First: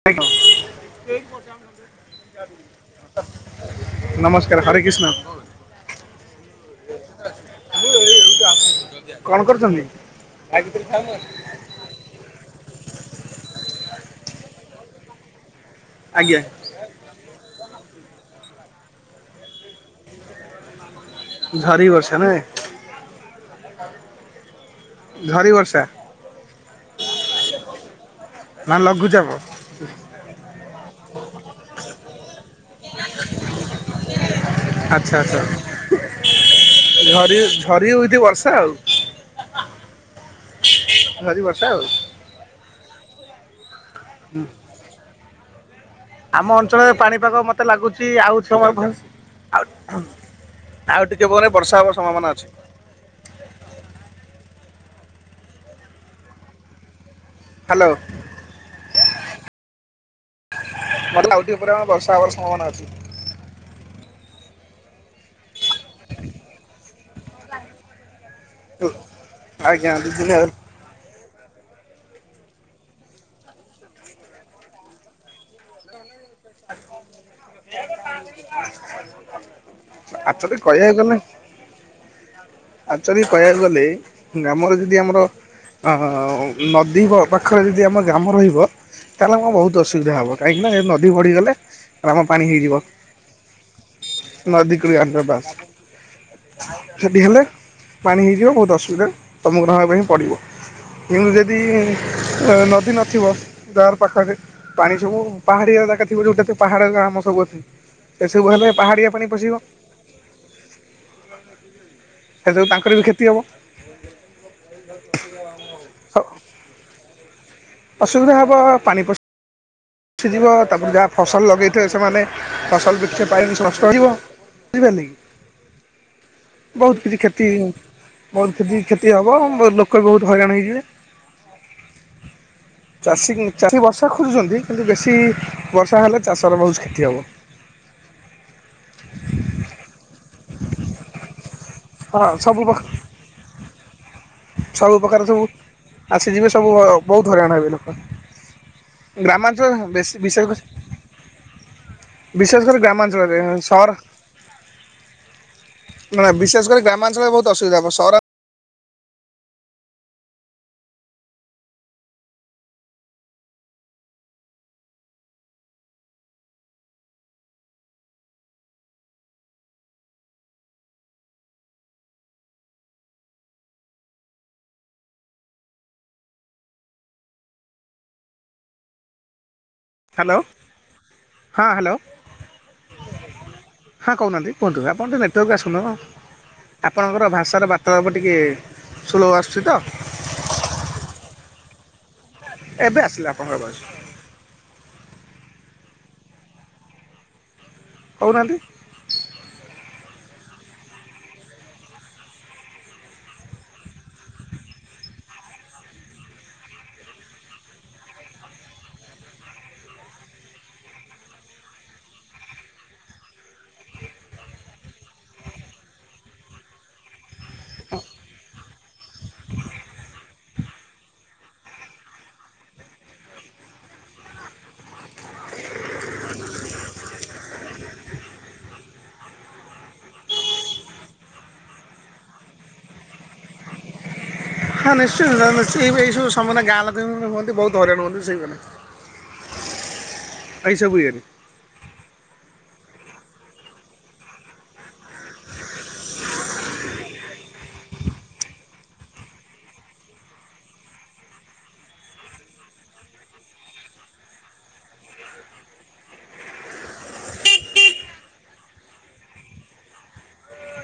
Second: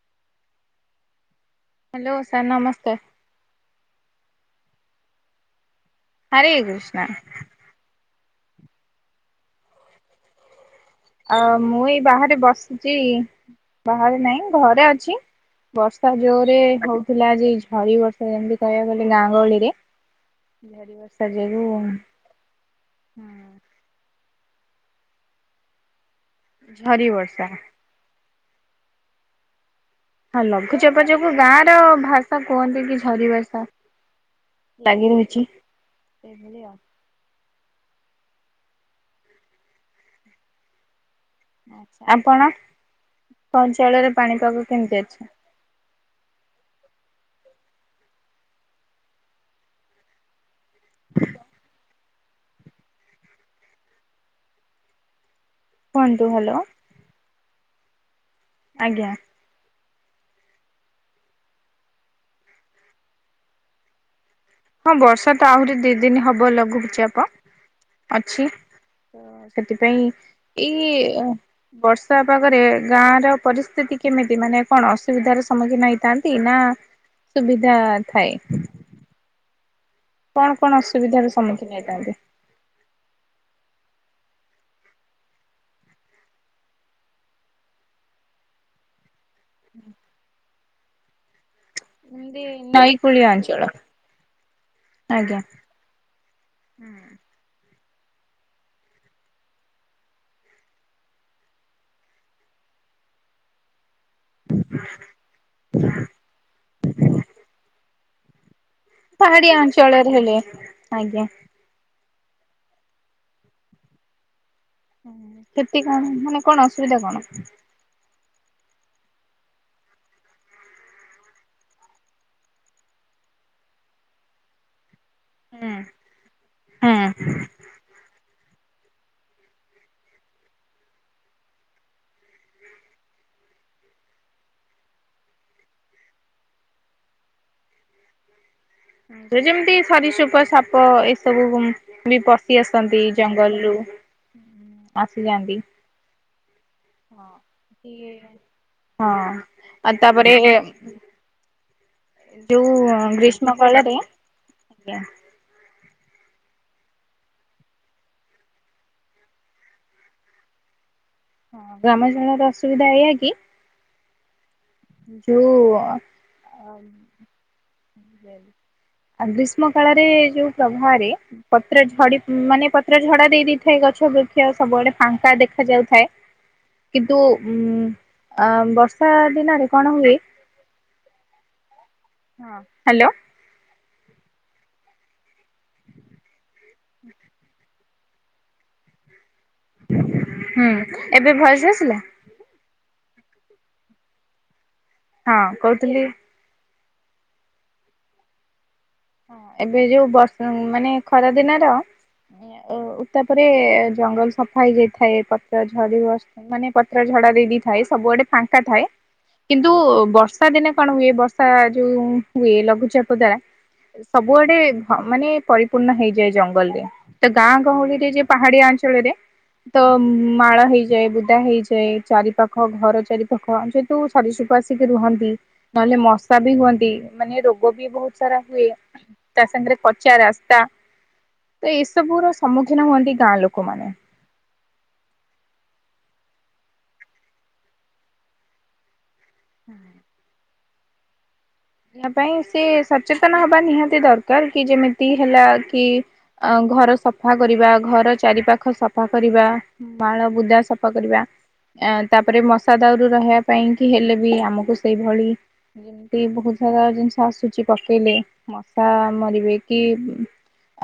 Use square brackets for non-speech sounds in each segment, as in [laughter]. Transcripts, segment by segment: ଆଡେ କଣ? Hello sir ନମସ୍କାର। ନମସ୍କାର ହରେ କୃଷ୍ଣ। ହରେକୃଷ୍ଣ। କଣ କରୁଛନ୍ତି? ଆଁ ମୁଁ ଏଇ ବାହାରେ ବସିଛି ବାହାରେ ନାଇଁ ଘରେ ଅଛି। ବର୍ଷା ଜୋରେ ହୋଉଥିଲା ଯେ ଝରି ବର୍ଷା ଯେମିତି କହିବାକୁ ଗଲେ ଗାଁ ଗହଳିରେ। ଝଡି ବର୍ଷା ଯୋଗୁ ହୁଁ। [inaudible] ଝଡି ବର୍ଷା? ଝରି ବର୍ଷା। ନା ଲଘୁଚାପ? ହଁ ଲଘୁଚାପ ଯୋଗୁ ଗାଁ ର ଭାଷା କୁହନ୍ତି କି ଝରି ବର୍ଷା। ଆଚ୍ଛା ଆଚ୍ଛା ସେଇଭଳି ଆଉ। ଝରି ଝରି ହ ହୋଉଛି ବର୍ଷା ଆଉ। ଝରି ବର୍ଷା ଆଉ ଆଛା ଆପଣଙ୍କ ଅଞ୍ଚଳରେ ପାଣିପାଗ କେମିତି ଅଛି? ଆମ ଅଞ୍ଚଳରେ ପାଣିପାଗ ମତେ ଲାଗୁଛି ଆଉ ଛ ଆଉ ଆଉ ଟିକେ ପରେ ବର୍ଷା ହବାର ସମ୍ଭାବନା ଅଛି। କୁହନ୍ତୁ ହ୍ୟାଲୋ। ହ୍ୟାଲୋ। ଆଜ୍ଞା। [inaudible] ଆଉ ଟିକେ ପରେ ଆମର ବର୍ଷା ହବାର ସମ୍ଭାବନା ଅଛି। ହଁ ବର୍ଷା ତ ଆହୁରି ଦିଇ ଦିନ ହବ ଲଘୁଚାପ ଅଛି। ତ ଆଜ୍ଞା ସେଥିପାଇଁ ଦି ଦିନ ଏଇ ବର୍ଷା ପାଗରେ ଗାଁ ର ପରିସ୍ଥିତି କେମିତି ମାନେ କଣ ଅସୁବିଧାର ସମ୍ମୁଖୀନ ହେଇଥାନ ନ୍ତି ନା ସୁବିଧା ଥାଏ? କଣ ଆକ୍ଚୁଆଲି କଣ ଅସୁବିଧାର ସମ୍ମୁଖୀନ ହେଇଥାନ୍ତି? ଆଚୱାଲି କହିବାକୁ ଗଲେ ଗ୍ରାମରେ ଯଦି ଆମର ଆହ ନଦୀ ପା ପାଖରେ ଯଦି ଆମ ଗ୍ରାମ ରହିବ ତାହେଲେ ଆମର ବହୁତ ଅସୁବିଧା ହବ କାହିଁକିନା ଏ ନଦୀ ବଢିଗଲେ ଗ୍ରାମ ପାଣି ହେଇଯିବ ନଈ କୂଳିଆ ଅଞ୍ଚଳ ନଦୀକୁଳିଆ ଆଜ୍ଞା [unintelligible] ସେନ୍ତି ହେଲେ ପାଣି ହେଇଯିବ ବହୁତ ଅସୁବିଧାରେ ସମ୍ମୁଖୀନ ହବା ପାଇଁ ପଡିବ। କିନ୍ତୁ ଯଦି ନଦୀ ଅ ନଥିବ ଯାହାର ପାଖାପାଖି ପାଣି ସବୁ ପାହାଡିଆ ଜାଗା ଥିବ ଯୋଉଟା ପାହାଡି ଗ୍ରାମ ସବୁ ଅଛି ଏସବୁ ହେଲେ ପାହାଡ଼ିଆ ପାଣି ପଶିବ। ଚଳରେ ହେଲେ ଆଜ୍ଞା। ହେଥିରୁୁ ତାଙ୍କର ବି କ୍ଷତି ହବ। କ୍ଷତି କଣ ମାନେ କଣ ଅସୁବିଧା କଣ? ଅସୁବଧା ହବ ପାଣି ପ ଶିଯିବ ତାପରେ ଯାହା ଫସଲ ଲଗେଇଥିବ ସେମାନେ ଫସଲ ବିକ୍ରି ପାଇଁ ସ ନଷ୍ଟ ହେଇଯିବ। ଝିପାରଲେ ହୁଁ କି ବୋହୁତ କିଛି ହୁଁ କ୍ଷତି ବହୁତ କ୍ଷତି କ୍ଷତି ହବ ବୋ ଲୋକ ରୁ ବୋହୁତ ହଇରାଣ ହେଇଯିବେ। ଚାଷୀ ଚାଷୀ ବର୍ଷା ଖୋଜୁଚନ୍ତି। କିନ୍ତୁ ବେଶୀ ବର୍ଷା ହେଲେ ଚାଷର ବହୁତ କ୍ଷତି ହବ। ହଁ ଯେ ଯେମିତି ଶରୀସୃପ ସାପ ଏସବୁ ବି ହଁ ସବୁ ପଶି ପ୍ର ଆସନ୍ତି ଜଙ୍ଗଲରୁୁ। ସବୁ ପକାର ସବୁ ଆସିଯାଆନ୍ତି। ଆସିଯିବେ ସବୁ ହଁ ବହୁତ ହଇରାଣ ସିଏ ହଁ।। ଜୋ ହ ଆଉ ବେଶୀ ବେଶୀ ବିଶେଷ ତାପରେ କରି ବିଶେଷ ଯୋଉ କରି ଗ୍ରାମାଞ୍ଚଳରେ ଗ୍ରୀଷ୍ମ ସହର କାଳରେ ଆଜ୍ଞା ମାନେ ବିଶେଷ କରି ଗ୍ରାମାଞ୍ଚଳରେ ବହୁତ ଅସୁବିଧା ହବ ସହରା ଗ୍ରାମାଞ୍ଚଳର ଅସୁବିଧା ଏଇଆ କି ଯୋଉ ଆ ବୁଝିପାରିଲେ? ଗ୍ରୀଷ୍ମ କାଳରେ ଯୋଉ ପ୍ରବାହରେ ପତ୍ର ଝଡ଼ି ମାନେ ପତ୍ର ଝଡ଼ା ଦେଇ ଦେଇଥାଏ ଗଛ ବୃକ୍ଷ ସବୁଆଡ଼େ ଫାଙ୍କା ଦେଖା ଯାଉଥାଏ। କିନ୍ତୁ ଉଁ ଅ ବର୍ଷା ଦିନରେ କଣ ହୁଏ ଳ ହଁ ହ୍ୟାଲୋ। ହଁ ହାଲୋ। ହଁ କହୁନାହାନ୍ତି କୁହନ୍ତୁ ଆପଣ ତ ନେଟୱାର୍କକୁ ଆସୁନ ଆପଣଙ୍କର ଭାଷାର ବା ତ ଆମ ଟିକେ ସୁଲଭ ଆସୁଚି ତ। ହୁଁ ଏବେ ଭଏସ୍ ଆସିଲା? ଏବେ ଆସିଲା ଆପଣ ମେସର। ହଁ କହୁଥିଲି କଉନାହାନ୍ତି। ହଁ ଏବେ ଯୋଉ ବର୍ଷ ମାନେ ଖରା ଦିନର ଏ ଓ ତାପରେ ଜଙ୍ଗଲ ସଫା ହେଇଯାଇଥାଏ ପତ୍ର ଝଡ଼ି ବ ମାନେ ପତ୍ର ଝଡ଼ା ଦେଇଦେଇଥାଏ ସବୁଆଡ଼େ ଫାଙ୍କା ଥାଏ। କିନ୍ତୁ ବର୍ଷା ଦିନେ କଣ ହୁଏ ବର୍ଷା ଯୋଉ ହୁଏ ଲଘୁଚାପ ଦ୍ଵାରା ସବୁଆଡ଼େ ଘ ମାନେ ପରିପୂର୍ଣ୍ଣ ହେଇଯାଏ ଜଙ୍ଗଲରେ। ତ ଗାଁ ଗହଳିରେ ଯେ ପହାଡ଼ିଆ ଅଞ୍ଚଳରେ ତ ମାଳ ହେଇଯାଏ ବୁଦା ହେଇଯାଏ ଚାରିପାଖ ଘର ଚାରିପାଖ ଆମ ଯୋ ତୁ ସରୀସୃପ ଆସିକି ରୁହନ୍ତି ନହେଲେ ମଶା ବି ହୁଅନ୍ତି ମାନେ ରୋଗ ବି ବହୁତ ସାରା ହୁଏ ତା ସାଙ୍ଗରେ କଚା ରାସ୍ତା ତ ଏସବୁର ସମ୍ମୁଖୀନ ହୁଅନ୍ତି ଗାଁ ଲୋକମାନେ। ହଁ ନିଶ୍ଚୟ ସେଟା ନିଶ୍ଚୟ ଏଇ ବୁ ଏଇବ ସବୁ ସମନା ଗାଁ ଲୋକ ବି ମନେ ହୁଅନ୍ତି ବହୁତ ହଇରାଣ ହୁଅନ୍ତି ସେଇମାନେ। ହଁ। ପାଇଁ ସେ ହୁଏନି। ଏହା ପାଇଁ ସେ ସଚେତନ ହବା ନିହାତି ଦରକାର କି ଯେମିତି ହେଲା କି ଅ ଘର ସଫା କରିବା ଘର ଚାରି ପାଖ ସଫା କରିବା। ମାଳ ବୁଦା ସଫା କରିବା। ୟାଁ ତାପରେ ମଶା ଦାଉରୁ ରହିବା ପାଇଁ କି ହେଲେ ବି ଆମୁକୁ ସେଇଭଳି ଯେମତି ବହୁତ ସାରା ଜିନିଷ ଆସୁଚି ପକେଇଲେ ମଶା ମରିବେ କି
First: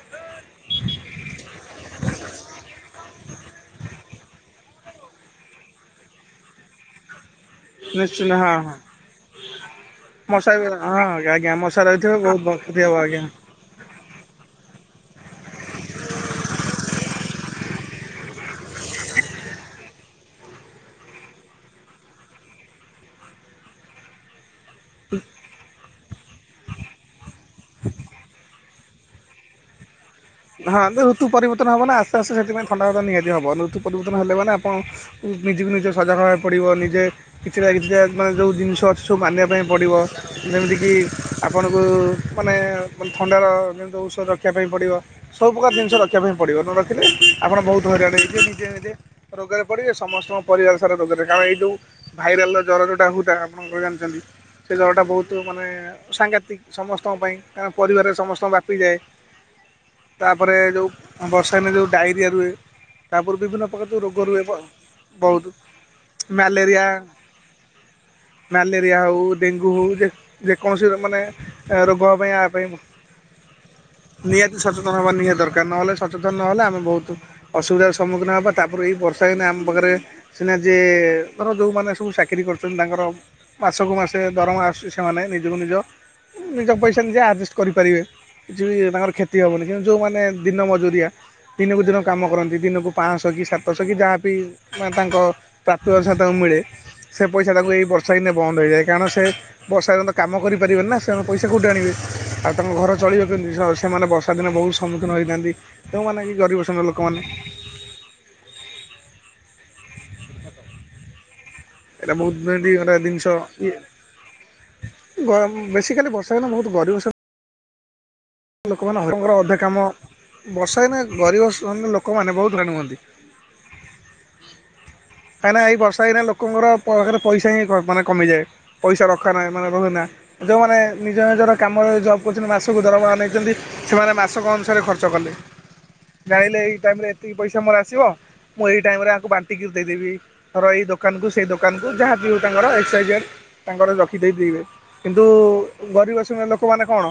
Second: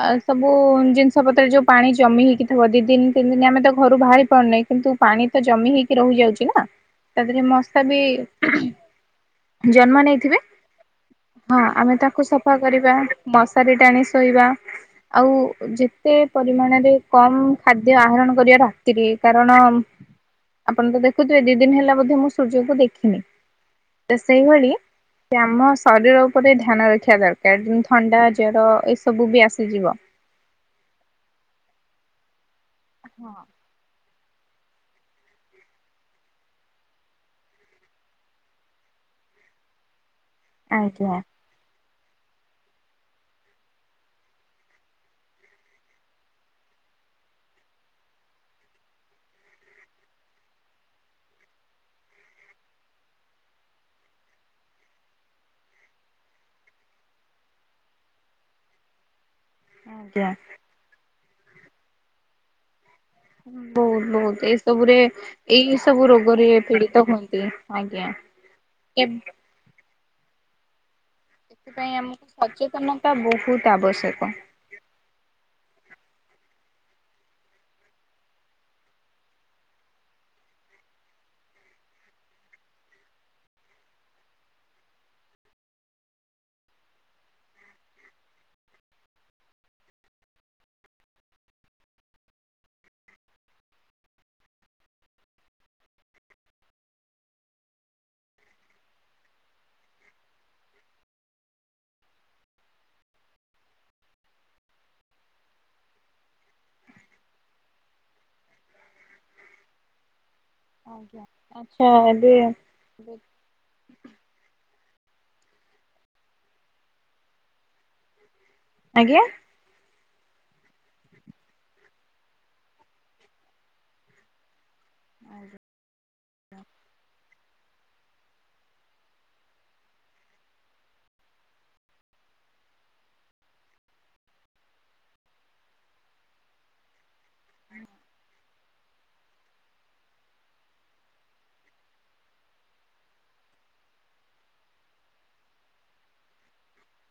ଆ ସବୁ ଜିନିଷ ପତ୍ର ଯୋଉ ପାଣି ଜମି ହେଇକି ଥିବ ଦି ଦିନ ତିନି ଦିନ ଆମେ ତ ଘରୁ ବାହାରି ପାରୁନେଇ କିନ୍ତୁ ପାଣି ତ ଜମି ହେଇକି ରହି ଯାଉଚି ନା ତା ଧେରେ ମଶ୍ ସ ବି ନିଶ୍ଚିନ୍ତ ହଁ ହଁ ଜନ୍ମ ନେଇ ମଶା ବି ହଁ ଆଜ୍ଞା ମଶା ର ବିଥିବ ବହୁତ ବ ହବ ଆଜ୍ଞା ମସାରି ଟାଣି ଶୋଇବା ଆଉ ଯେତେ ପରିମାଣରେ କମ ଖାଦ୍ୟ ଆହରଣ କରିବା ରାତିରେ କାରଣ ଆପଣ ତ ଦେଖୁଥିବେ ଦି ଦିନ ହେଲା ବ ମୁଁ ସୂର୍ଯ୍ୟଙ୍କୁ ଦେଖିନି ତ ସେଇଭଳି ଆମ ଶରୀର ଉପରେ ଧ୍ୟାନ ରଖିବା ଦରକାର ଯେମତି ଥଣ୍ଡା ଜର ଏସବୁ ବି ଆସିଯିବ ହଁ ଋତୁ ପରିବର୍ତ୍ତନ ହବ ନା ଆସ୍ତେ ଆସ୍ତେ ସେଥିପାଇ ଥଣ୍ଡାା ନିହାତି ହଁ ହବ ଋତୁ ପରିବର୍ତନ ହେଲେ ମାନ ଆପଣ ନିଜକୁ ନିଜ ସଜା ଖବାକୁ ପଡ଼ିବ ନିଜେ କିଛିଟା କିଛିଟା ମାନେ ଯୋଉ ଜିନିଷ ଅଛି ସବୁ ମାନିବା ପାଇଁ ପଡିବ ଯେମିତିକି ଆଜ୍ଞା ଆଜ୍ଞା ଆପଣଙ୍କୁ ମାନେ ଥଣ୍ଡାର ଯେମିତି ଔଷଧ ରଖିବା ପାଇଁ ପଡ଼ିବ ସବୁପ୍ରକାର ଜିନିଷ ରଖିବା ପାଇଁ ପଡ଼ିବ ନ ରଖିଲେ ଆପଣ ବହୁତ ହଇରାଣ ହେଇଯେ ନିଜେ ନିଜେ ରୋଗରେ ପଡିବେ ସମସ୍ତଙ୍କ ପରିବାର ସାରା ରୋଗରେ କାରଣ ଏଇ ଯୋଉ ଭାଇରାଲ ର ଜର ଯୋଉଟା ହୁଟା ଆପଣଙ୍କ ଜାଣିଛନ୍ତି। ସେ ଜରଟା ବହୁତ ମାନେ ସାଂଘାତିକ ସମସ୍ତଙ୍କ ପାଇଁ କାରଣ ପରିବାରରେ ସମସ୍ତଙ୍କ ବ୍ୟାପିଯାଏ। ତାପରେ ଯେଉଁ ବର୍ଷା ଦିନେ ଯୋଉ ଡାଇରିଆ ରୁହେ। ତାପରେ ବିଭିନ୍ନ ପ୍ରକାର ଯୋଉ ବହୁତ ରୋଗ ରୁହେ ବହୁତ ଏଇ ସବୁରେ ବହୁତ ଏଇ ସବୁ ରୋଗରେ ମ୍ୟାଲେରିଆ ପୀଡିତ ହୁଅନ୍ତି ଆଜ୍ଞା। ମ୍ୟାଲେରିଆ ହଉ ଡେଙ୍ଗୁ ହଉ ଯେ ଯେକୌଣସି ମାନେ ରୋଗ ପାଇଁ ଆ ପାଇଁ ତା ବହୁତ ଆବଶ୍ୟକ। ନିହାତି ସଚେତନ ହେବା ନିହାତି ଦରକାର ନହେଲେ ସଚେତନ ନହେଲେ ଆମେ ବହୁତୁ ଅସୁବିଧାର ସମ୍ମୁଖୀନ ହେବା ତାପରେ ଏଇ ବର୍ଷା ଦିନେ ଆମ ପାଖରେ ସିନା ଯେ ଧର ଯୋଉମାନୋ ସବୁ ଚାକିରରି କରୁଛନ୍ତି ତାଙ୍କର ମାସକୁ ମାସେ ଦରମା ଆସୁଛି ସେମାନେ ନିଜକୁ ନିଜ ନିଜ ପଇସା ନିଜେ ଆଡଜଷ୍ଟ କରିପାରିବେ କିଛି ବି ତାଙ୍କର ଖ୍ୟ ତି ହେବନି କିନ୍ତୁ ଯେଉଁମାନେ ଦିନ ମଜୁରିଆ ଦିନକୁ ଦିନ କାମ କରନ୍ତି ଦିନକୁ ପାଞ୍ଚଶହ କି ସାତଶହ କି ଯାହାବି ତାଙ୍କ ପ୍ରାପ୍ୟ ଅନୁସା ତାଙ୍କୁ ମିଳେ ସେ ପଇସା ତାକୁ ଏଇ ବର୍ଷା ଦିନେ ବନ୍ଦ ହୋଇଯାଏ କାରଣ ସେ ବର୍ଷା ଦିନେ କାମ କରିପାରିବେ ନା ସେମାନେ ପଇସା କେଉଁଠି ଆଣିବେ ଆଉ ତାଙ୍କ ଘର ଚଳିବ କେମିତି ସେମାନେ ବସ ସା ଦିନରେ ବହୁତ ସମ୍ମୁଖୀନ ହୋଇଥାନ୍ତି ତଉମାନେ କି ଗରିବ ଶ୍ରେଣୀର ଲୋକମାନେ। ଆଜ୍ଞା। ଆଚ୍ଛା ଏଇଟା ଏବେ ବହୁତ [unintelligible] ଜିନିଷ। ଗ ବେଶୀ କାଲି ବର୍ଷା ଦିନ ବହୁତ ଗରିବ ଲୋକମାନେ ଆଜ୍ଞା ହରଙ୍କର [unintelligible] କାମ ବସା ଦିନେ ଗରିବ ସ ଲୋକମାନେ ବହୁତ ହଇଣ ହୁଅନ୍ତି। କାଇଁନା ଏଇ ବର୍ଷା ଦିନେ ଲୋକଙ୍କର ପାଖରେ ପ ପଇସା ହିଁ ମାନେ କମିଯାଏ। ପଇସା ରଖା ନାହିଁ ମାନେ ରହେନା ଯୋଉମାନେ ନିଜ ନିଜର କାମରେ ଜବ୍ କରୁଛନ୍ତି ମାସକୁ ଦରମା ମାନେ ଯେମତି ସେମାନେ ମାସକ ଅନୁସାରେ ଖର୍ଚ୍ଚ କଲେ। ଜାଣିଲେ ଏଇ ଟାଇମ ରେ ଏତିକି ପଇସା ମୋର ଆସିବ ମୁଁ ଏଇ ଟାଇମ ରେ ୟାଙ୍କୁ ବାଣ୍ଟିକି ଦେଇଦେବି। ର ଏଇ ଦୋକାନ କୁ ସେଇ ଦୋକାନ କୁ ଯାହାବି ହଉ ତାଙ୍କର ଏକ୍ସ୍ ୱାୟି ଜେଡ୍ ତାଙ୍କର ରଖିଦେବେ କିନ୍ତୁ ଗରିବ ଲୋକମାନେ କଣ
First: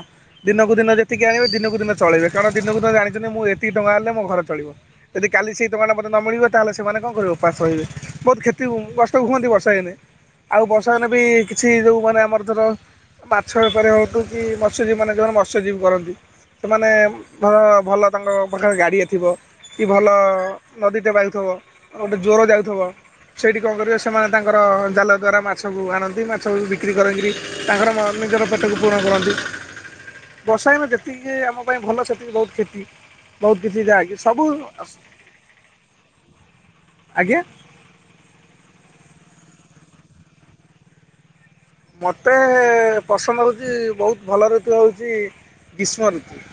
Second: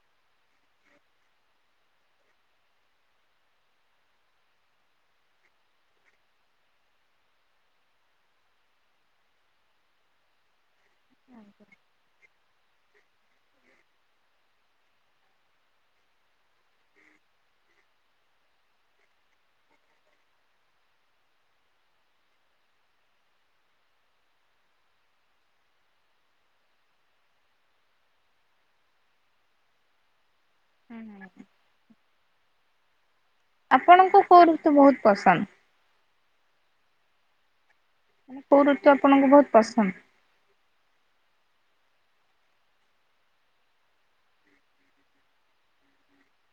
ଦିନକୁ ଦିନ ଯେ ଏତିକି ଆଣିବ ଦିନକୁ ଦିନ ଚଳେଇବେ କାରଣ ଦିନକୁ ଦିନ ଜାଣିଛନ୍ତି ମୁଁ ଏତିକି ଟଙ୍କା ହେଲେ ମୋ ଘର ଚଳିବ। ଯଦି କାଲି ସେ ଟଙ୍କା ଟା ମୋତେ ନ ମିଳିବ ତାହେଲେ ସେମାନେ କଣ କରିବ ଉପାସ ରହିବେ। ବହୁତ କ୍ଷତି କଷ୍ଟ ହୁଅନ୍ତି ବର୍ଷା ଦିନେ ଆଉ ବର୍ଷା ଦିନେ ବି କିଛି ଯେଉଁମାନେ ଆମର ର ମାଛ ଏପାରି ହନ୍ତୁ କି ମତ୍ସ୍ୟଜୀବୀ ମାନେ ଯେଉଁମାନେ ମତ୍ସ୍ୟଜୀବୀ କରନ୍ତି। ସେମାନେ ଭଲ ଭଲ ତାଙ୍କ ପାଖରେ ଗାଡିଆ ଥିବ। କି ଭଲ ନଦୀଟେ ବାଉଥିବ ଆ ଗୋଟେ ଜ୍ୱର ଯାଉଥିବ। ସେଇଠି କଣ କରିବ ସେମାନେ ତାଙ୍କର ଜାଲ ଦ୍ଵାରା ମାଛକୁ ଆଣନ୍ତି ମାଛ ବିକ୍ରି କରା କିରି। ତାଙ୍କର ନିଜର ପେଟକୁ ପୂରଣ କରନ୍ତି ଗସାଇ ସେତିକି ଆମ ପାଇଁ ଭଲ ସେତିକି ବହୁତ କ୍ଷତି ବହୁତ କିଛି ଜାକି ଆପଣଙ୍କୁ କୋଉ ସବୁ ଋତୁ ବହୁତ ପସନ୍ଦ ଆଜ୍ଞା। କୋଉ ଋତୁ ଆପଣଙ୍କୁ ବହୁତ ପସନ୍ଦ? ମୋତେ-ଏ-ଏ-ଏ ପସନ୍ଦ ହେଉଛି ବହୁତ ଭଲ ଋତୁ ହେଉଛି ଗ୍ରୀଷ୍ମ ଋତୁ।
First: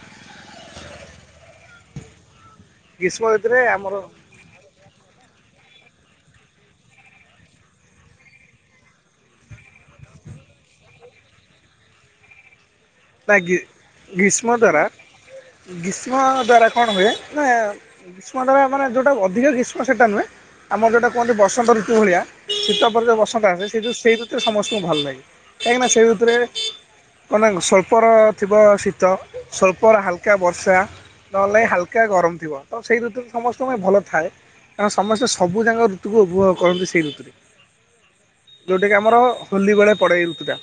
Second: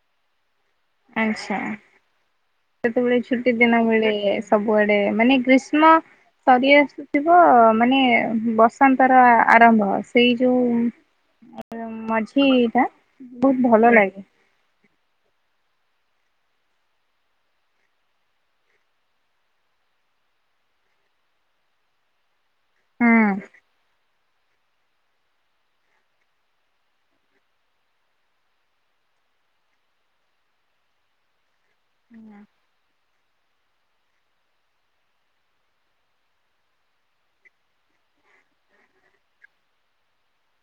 ଆଛା ସେତବେଳେ ଗ୍ରୀଷ୍ମ ଛୁଟି ଋତୁରେ ଆମର ଦିନବେଳେ [unintelligible] ସବୁଆଡେ ମାନେ ଗ୍ରୀଷ୍ମ ସରି ଆସ ଥିବ ମାନେ ବସନ୍ତର ଆରମ୍ଭ ସେଇ ଯୋଉ-ଉ-ଉ ଉ-ଉ ମଝି-ଇ-ଇ-ଇ ଟା। ନା ଗି ଗୀଷ୍ମ ଦ୍ୱାରା ଗୀଷ୍ମ ଦ୍ଵାରା କଣ ହୁଏ ନା ଗ୍ରୀଷ୍ମ ଦେବା ମାନେ ଯେଉଁଟା ଅଧିକ ଗ୍ରୀଷ୍ମ ସେଟା ନୁହେଁ ଆମ ଯେଉଁଟା କୁହନ୍ତି ବସନ୍ତ ଋତୁ ଭଳିଆ ଶୀତ ପରେ ଯୋଉ ହୁଁ। ବସନ୍ତ ଆସେ ସେ ଯଉ ସେଇ ଋତୁ ସମ ସ୍ତକୁ ଭଲ ଲାଗେ କାଇଁକି ନା ସେ ଋତୁ ରେ ମାନେ ସ୍ୱ ଅଳ୍ପର ଥିବ ଶୀତ ସ୍ୱଳ୍ପର ହାଲକା ବର୍ଷା। ନହେଲେ ହାଲକା ଗରମ ଥିବ ତ ସେଇ ଋତୁ ସମସ୍ତଙ୍କ ପାଇଁ ଭଲ ଥାଏ। କାରଣ ସମସ୍ତେ ସବୁଯାକ ଋତୁକୁ ଉପଭୋଗ କରନ୍ତି ସେଇ ଋତୁରେ। ଯଉଟା କିି ଆମର ହୋଲି ବେଳେ ପଳେଇ ଏଇ ଋତଟା।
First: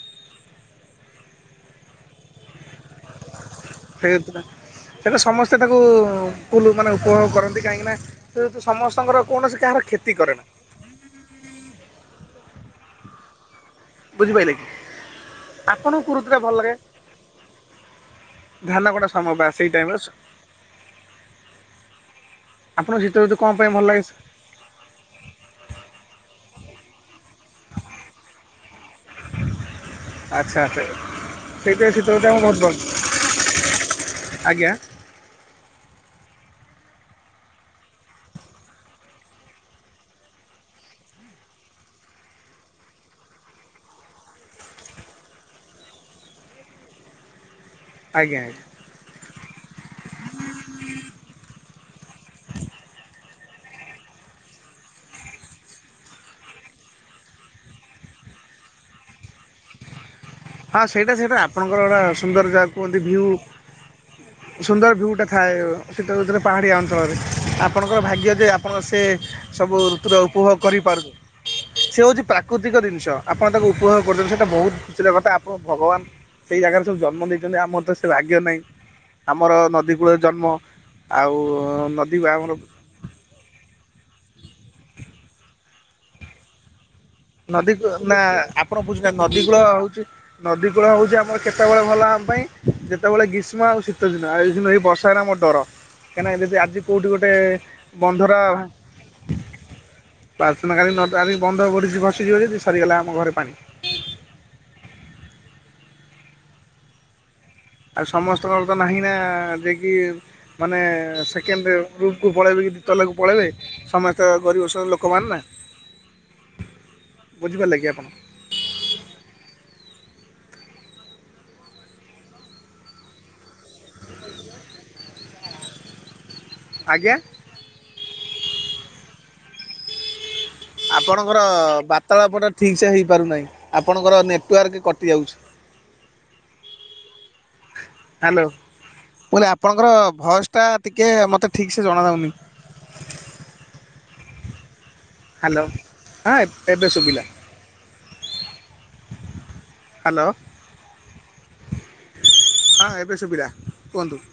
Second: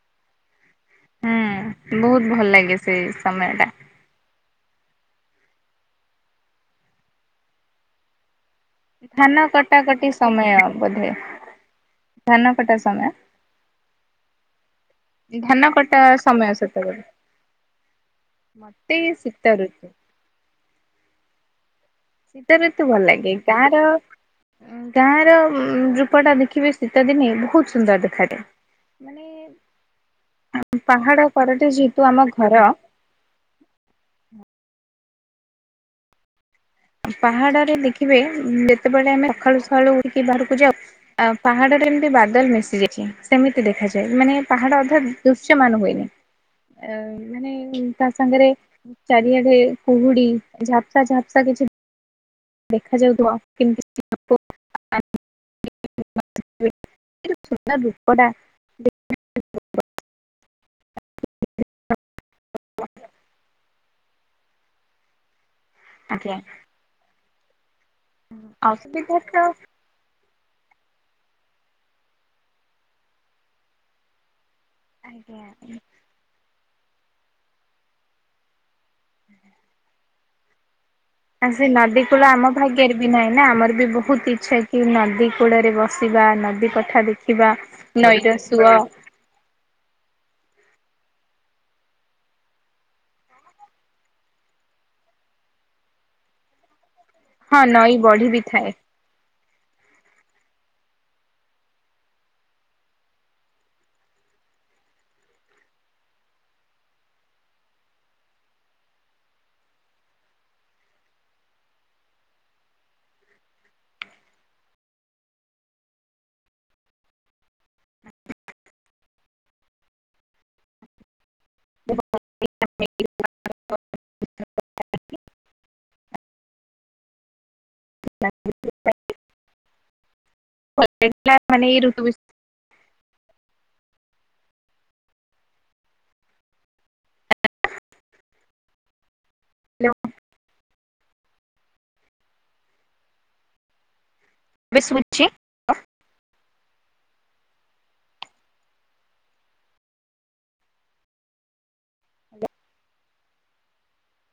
ବହୁତ ଭଲ ଲାଗେ ସେଇ ସମୟ ଟା। ହେଇଯାଉଥିଲା ସେଟା ସମସ୍ତେ ତାକୁୁ-ଉ-ଉ-ଉ କୁଲ୍ ମାନେ ଉପଭୋଗ କରନ୍ତି କାହିଁକି ନା ଯେହେତୁ ସମ ଧାନ କଟାକଟି ସମୟ ବୋଧେ ଧାନ କଟା ସମୟ। ବୁଝି ପାଇଲେ କି। ଧାନ କଟା ଆପଣଙ୍କୁ କୋଉ ଋତୁଟା ଭଲ ସମୟ ଲାଗେ ସେତେବେଳେ। ଧାନ କଟା ମତେ-ଏ-ଏ ସମୟ ବା ଶୀତ ଋ ସେଇ ଟାଇମରେ ଶୀତ ଋତୁ ଭଲ ଆପଣଙ୍କୁ ଶୀତ ଲାଗେ ଋତୁ କଣ ପାଇଁ କାହାର ଭଲ ଲାଗେ ଗାଁ ର ଉ-ଉ-ଉ ରୂପ ଟା ଦେଖିବେ ଶୀତ ଦିନେ ବହୁତ ସୁନ୍ଦର ଦେଖାଯାଏ। ଆଚ୍ଛା ମାନେ-ଏ-ଏ-ଏ ଆଚ୍ଛା ପାହାଡ କରରେ ସେଇଥିପାଇଁ ଶୀତ ଯେହେତୁ ଋତୁ ଆମ ଆମକୁ ବହୁତ ଘର ଭଲ ଆଜ୍ଞା। ପାହାଡ ରେ ଦେଖିବେ ଯେତେବେଳେ ଆମେ ସକାଳୁ ସକାଳୁ ଉଠିକି ବାହାରକୁ ଯାଉ ଅ ପାହାଡ଼ରେ ଏମିତି ବାଦଲ ମିଶିଯାଇଛି ସେମିତି ଦେଖାଯାଏ ମାନେ ପାହାଡ଼ ଅଧା ଦୃଶ୍ୟମାନ ହୁଏନି। ଅ ମାନେ-ଏ-ଏ ତା ଆଜ୍ଞା ସାଙ୍ଗରେ ଆଜ୍ଞା ଚାରିଆଡେ କୁହୁଡି ଝାପସା ଝାପସା କିଛି ଦେଖାଯାଉଥିବ [unintelligible] [unintelligible] ହଁ ସେଇଟା ସେଇଟା ଆପଣଙ୍କର ଗଟା ସୁନ୍ଦର ଯାଗହା କୁହନ୍ତି ଭିଉ। ସୁନ୍ଦର ଭିଉ ଟା ଥାଏ ଶୀତ ଆଜ୍ଞା। ଋତୁରେ ପାହାଡିଆ ଅଞ୍ଚଳରେ ଆ ଆପଣଙ୍କର ଭାଗ୍ୟ ଯେ ଆପଣ ସେ ଅସୁବିଧା ତ ସବୁ ପୁରା ଉପଭୋଗ କରିପାରୁଛ ସେ ହେଉଛି ପ୍ରାକୃତିକ ଜିନିଷ ଆପଣ ତାକୁ ଉପଭୋଗ କରୁଛନ୍ତି ସେଇଟା ବହୁତ ସେଟା କଥା ଆପଣ ଆଜ୍ଞା। ଭଗବାନ ସେଇ ଜାଗାରେ ସବୁ ଜନ୍ମ ଦେଇଛନ୍ତି ଆମର ତ ସେ ଭାଗ୍ୟ ନାହିଁ। ଆମର ନଦୀ କୂଳରେ ଜନ୍ମ ଆଉ-ଉ-ଉ ନଦୀକୁ ଆମର ପେରିବି ନାହିଁ ନା ଆମର ବି ବହୁତ ଇଛା କି ନଦୀ କୂଳରେ ବସିବା, ନଦୀ ପଠା ଦେଖି ବା ନଦୀ କୂଳ ନଈ ର ଶୁଅ ଆପଣ ନା ନଦୀ କୂଳ ହଉଛି ନଦୀ କୂଳ ହଉଛି ଆମର କେତେବେଳେ ଭଲ ଆମ ପାଇଁ ଯେତେବେଳେ ଗ୍ରୀଷ୍ମ ଆଉ ଶୀତଦିନ ଆଉ ଏଇ ଦିନ ଏଇ ବର୍ ଷା ମୋର ଡର କାହିଁକିନା ଯଦି ଆଜି କେଉଁଠି ଗୋଟେ-ଏ-ଏ ହଁ ନଈ ବଢି ବନ୍ଧର ବି ଥାଏ ପ୍ରାଥନା କାଳେ ନ ଟାଣି ବନ୍ଧ ପଡିଛି ଖସି ଯିବ ଯଦି ସରିଗଲା ଆମ ଘରେ ପାଣି। ଆଉ ସମସ୍ତଙ୍କର ତ ନାହିଁ ନା-ଆ-ଆ ଯେକି ମାନେ-ଏ-ଏ-ଏ ସେକେଣ୍ଡ ରୁପ୍ କୁ ପଳେଇବେ କି ତଲାକୁ ପଳାଇବେ ସମସ୍ତେ ଗରିବ ଶ୍ରେଣୀ ଲୋକ ମାନ ନା। [inaudible] ବୁଝିପାରିଲେ କି ଆପଣ? [unintelligible] ଆଜ୍ଞା? [unintelligible] ଆପଣଙ୍କର ମାନେ ଏଇ ଋତୁ ବିଷୟରେ ବାର୍ତ୍ତାଳାପ ଟା ଠିକ ସେ ହେଇପାରୁନାହିଁ ଆପଣଙ୍କର ନେଟୱାର୍କ କଟି ଯାଉଚି। [unintelligible] ହ୍ୟାଲୋ ମୁଁ କହିଲେ ଆପଣଙ୍କର ଭଏସ ଟା ଟିକେ ମତେ ଠିକ ସେ ଜଣା ଜାଉନି। ଏବେ ସୁବୁଚି? ହ୍ୟାଲୋ ହଁ ଏବେ ସୁବିଲା। ହ୍ୟାଲୋ। ହଁ ଏବେ ସୁବିଲା କୁହନ୍ତୁ।